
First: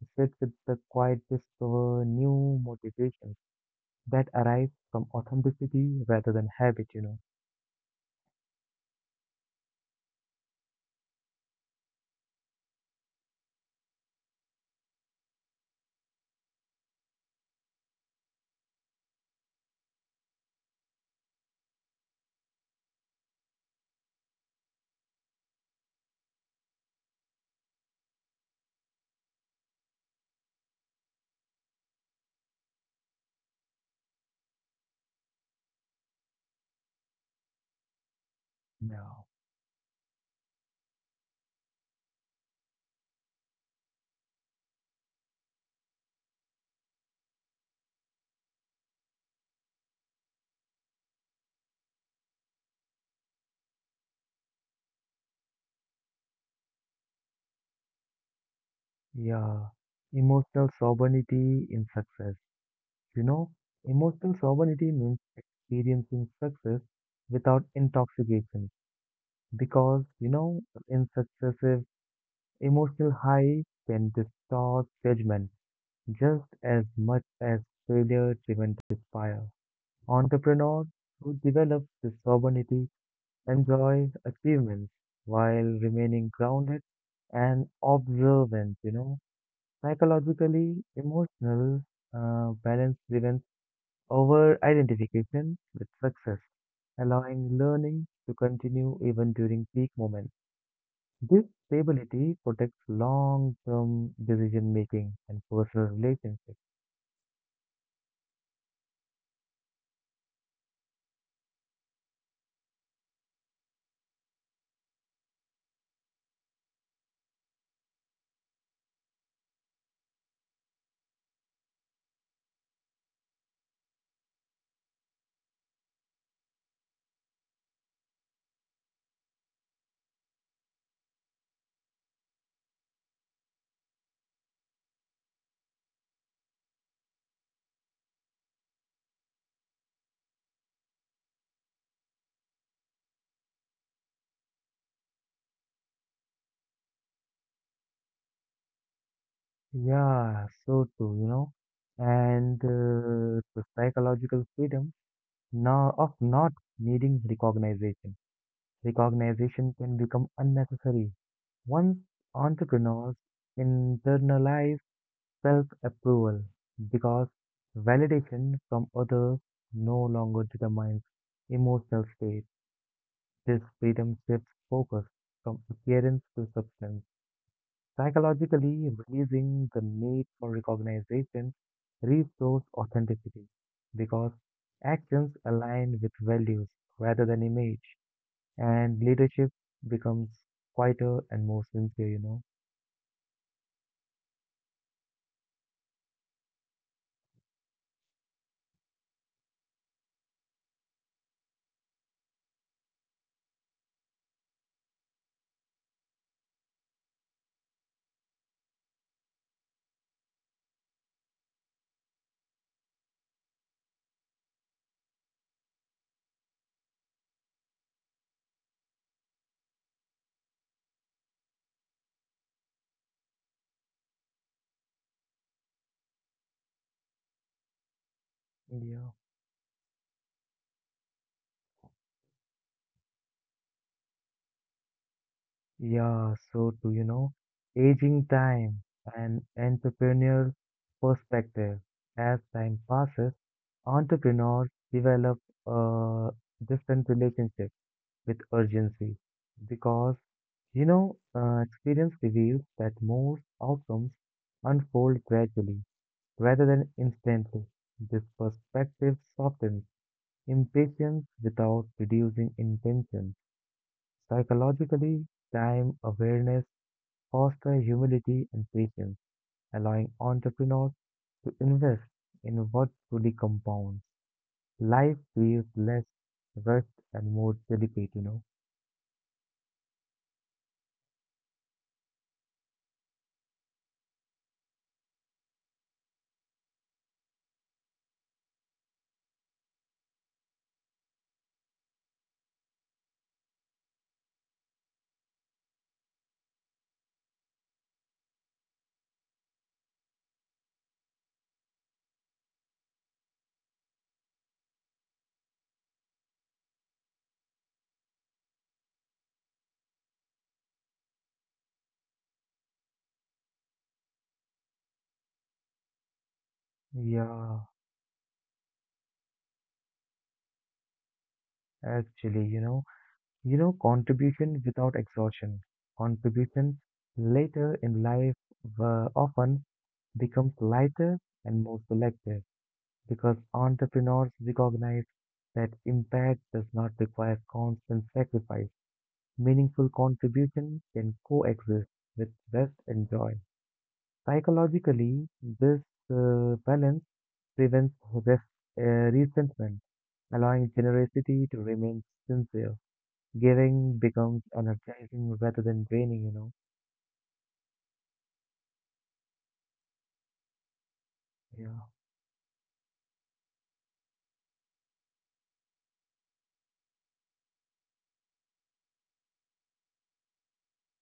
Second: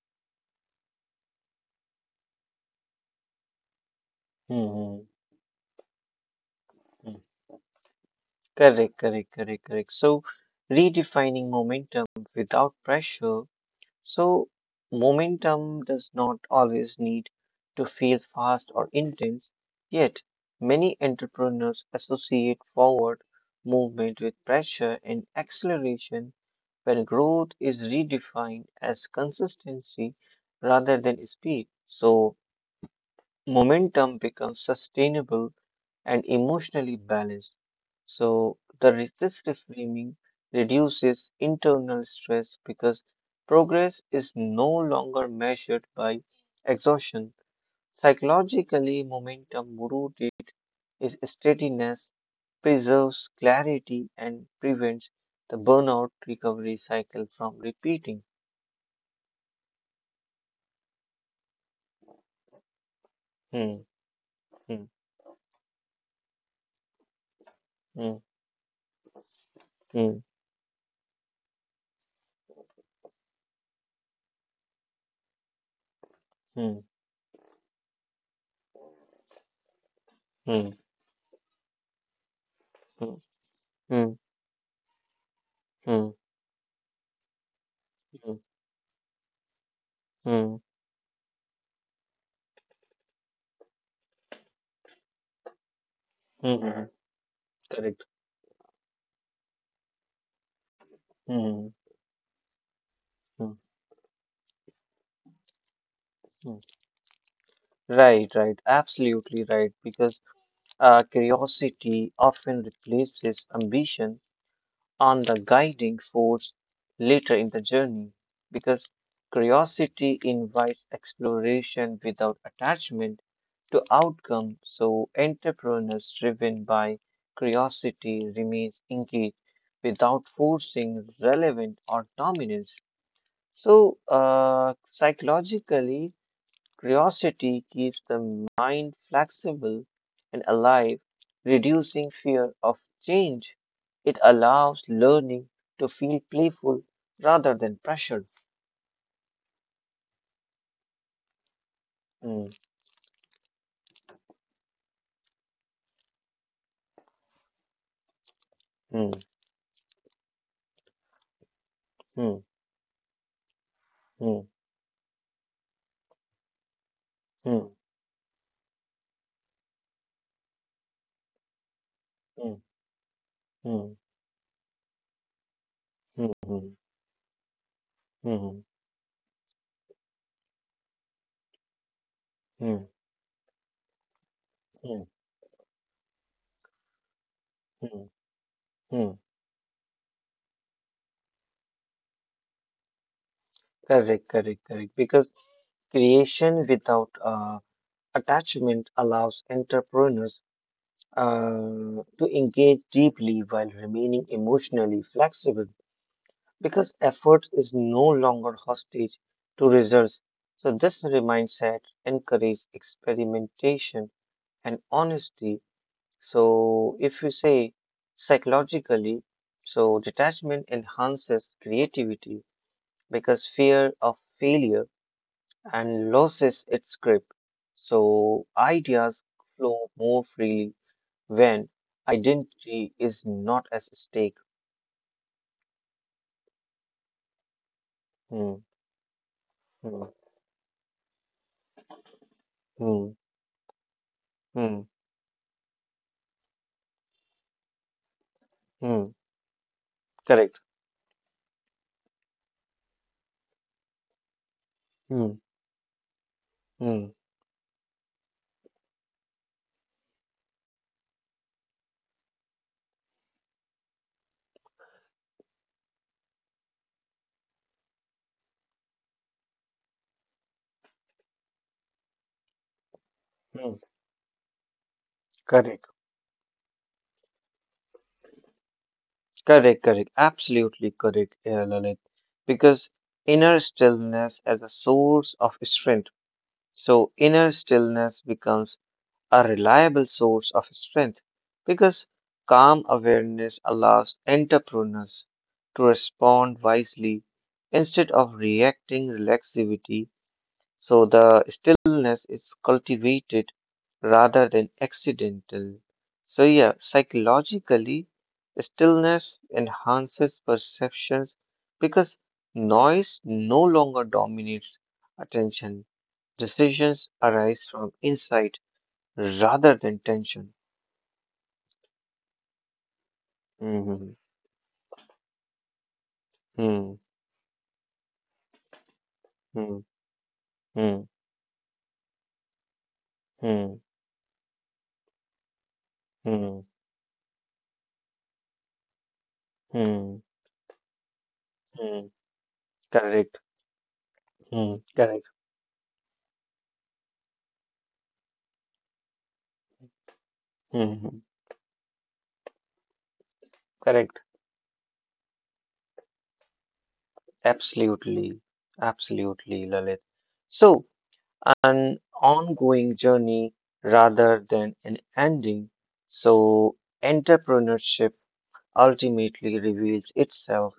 to sit with the quiet discover new motivations that arrive mm, from authenticity rather than habit, you mm. know. Correct, correct, correct, correct. So, redefining momentum without pressure. So, momentum does not always need to feel fast or intense, yet, many entrepreneurs associate forward movement with pressure and acceleration when growth is redefined as consistency rather than speed. So, momentum becomes sustainable and emotionally balanced. So, Yeah, this reframing reduces internal stress because progress is no longer measured by exhaustion. Psychologically, momentum rooted is steadiness, preserves clarity, and prevents the burnout recovery cycle from repeating. yeah. Emotional sovereignty in success. You know, Hmm, Emotional hmm, sovereignty means experiencing success without hmm, intoxication because, hmm, you know, in successive emotional high can distort judgment just hmm, as much as failure driven despair. hmm, Entrepreneurs who develop this sovereignty hmm, enjoy hmm, achievements while hmm, remaining grounded and observant. hmm, hmm, Psychologically, emotional balance prevents over identification with success, hmm, hmm. allowing learning Correct. to continue even during peak moments. This Hmm, stability protects long hmm. term decision making and personal relationships. Hmm. Right, right, absolutely right. Because curiosity often replaces ambition on the guiding force later in the journey. Because curiosity invites exploration without attachment to outcome. So, entrepreneurs driven by curiosity remains engaged without forcing relevant or dominance. So, psychologically, curiosity keeps the mind flexible and alive, reducing fear of change. It allows learning to feel playful rather than pressured. Yeah, so too, you know. Hmm, And the psychological freedom no, of not needing recognition. hmm, Recognition can become unnecessary once hmm, entrepreneurs hmm, internalize self-approval because hmm, validation from others no longer determines emotional state. This hmm, freedom shifts focus from appearance hmm, to hmm, hmm, substance. hmm, Psychologically, releasing the need for recognition restores hmm, authenticity because hmm, actions align with values rather than image, hmm, and hmm. leadership becomes quieter and more sincere. Correct, correct, correct. Because creation without attachment allows entrepreneurs to engage deeply while remaining emotionally flexible, because effort is no longer hostage to results. So, this mindset encourages experimentation and honesty. So, if you say psychologically, so detachment enhances creativity because fear of failure and loses its grip. So, Yeah. ideas flow more freely when identity is not as stake. Yeah, aging Hmm, time and hmm, entrepreneurial perspective. As time hmm, passes, entrepreneurs hmm, develop a different relationship with urgency hmm. because, Correct. you know, uh, experience reveals that most outcomes unfold Hmm. gradually rather than Mm, instantly. This perspective softens impatience without reducing intention. Psychologically, time awareness fosters humility and patience, allowing entrepreneurs to invest in what truly mm, compounds. Life feels less correct, rushed and more delicate. correct, correct, absolutely correct, Lalit. Because inner stillness as a source of strength. So inner stillness becomes a reliable source of strength because calm awareness allows entrepreneurs to respond wisely instead of reacting reflexivity. So the stillness is cultivated rather than accidental. So, yeah, psychologically, stillness enhances perceptions because noise no longer dominates attention. Decisions Yeah. arise from insight rather than tension. Actually, Mhm. contribution without exhaustion. Contribution Hmm. later in life often Hmm. becomes Hmm. lighter and more selective because Hmm. entrepreneurs recognize that impact does Hmm. not require constant sacrifice. Meaningful Hmm. contribution can coexist Hmm. with rest and joy. Correct. Hmm. Psychologically, Correct. this balance prevents rest, resentment, allowing Hmm. Hmm. generosity to remain sincere. Giving becomes Correct. energizing rather than draining. Absolutely, absolutely, Lalit. So, Yeah, an ongoing journey rather than an ending. So, entrepreneurship ultimately reveals itself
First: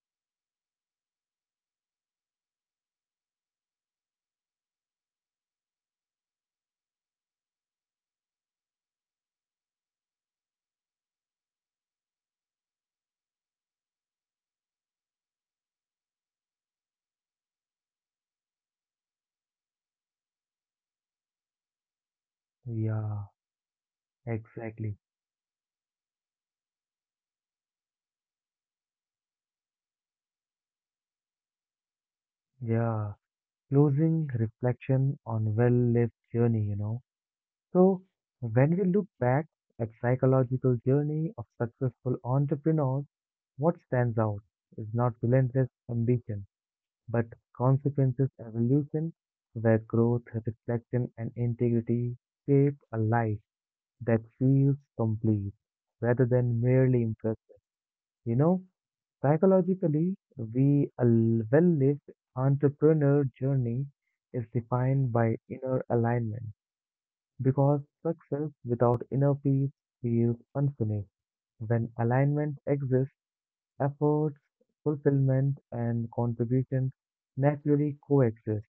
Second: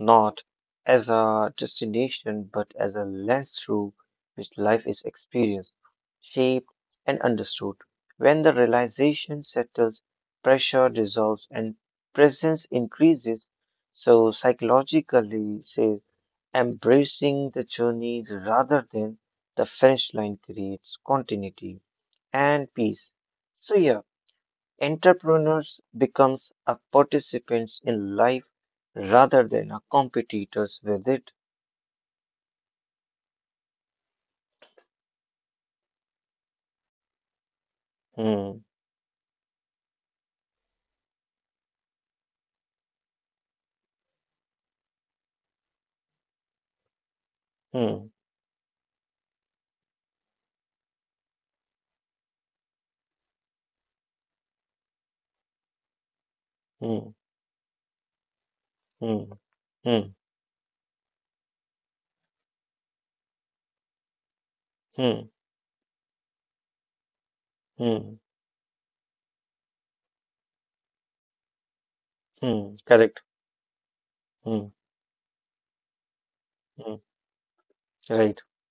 not as a destination but as a lens through which life is experienced, shaped, and understood. When the realization settles, pressure dissolves and presence increases. So, psychologically, says embracing the journey rather than the finish line creates continuity and peace. yeah, So yeah, exactly. entrepreneurs becomes a participants in life rather than a competitors with it. Yeah, Closing reflection on well-lived journey. So Hmm, when we look back at psychological journey of successful entrepreneurs, what stands out is not relentless ambition, but hmm, consequences evolution, where growth, reflection, and integrity shape a life that feels complete rather than merely hmm, impressive. You know, hmm, Psychologically, hmm, we a well-lived entrepreneur journey is defined hmm, by inner alignment because hmm, success without inner peace feels unfinished. When alignment hmm. exists, Correct. efforts, Hmm, fulfillment, and contribution hmm. naturally Right. coexist,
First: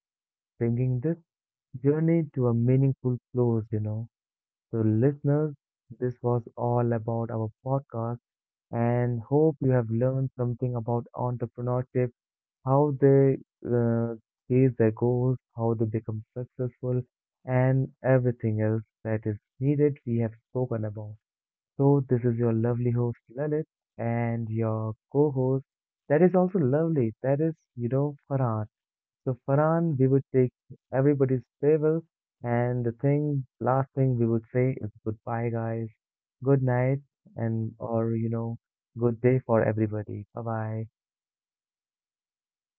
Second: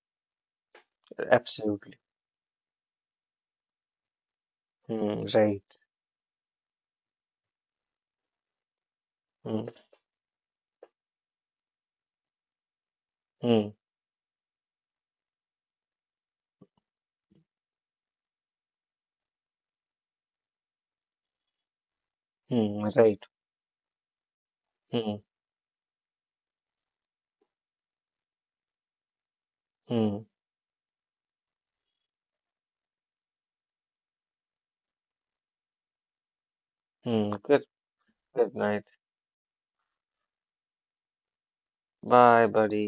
bringing this Absolutely. journey to a meaningful close. So, Hmm, listeners, right. this was all about our podcast and hope Hmm, you have learned something about entrepreneurship how they hmm, uh, chase their goals, how they become successful, and everything else that is needed we have spoken about. So, this is your hmm. lovely Right. host Lalit and your Hmm, co host that is also lovely, that is, Farhan. So, Farhan, we hmm, would take everybody's favor, and the thing, last thing we would say is goodbye, guys, good night, hmm. Good. and or you Good know, night. good day for everybody. Bye bye. Bye, buddy.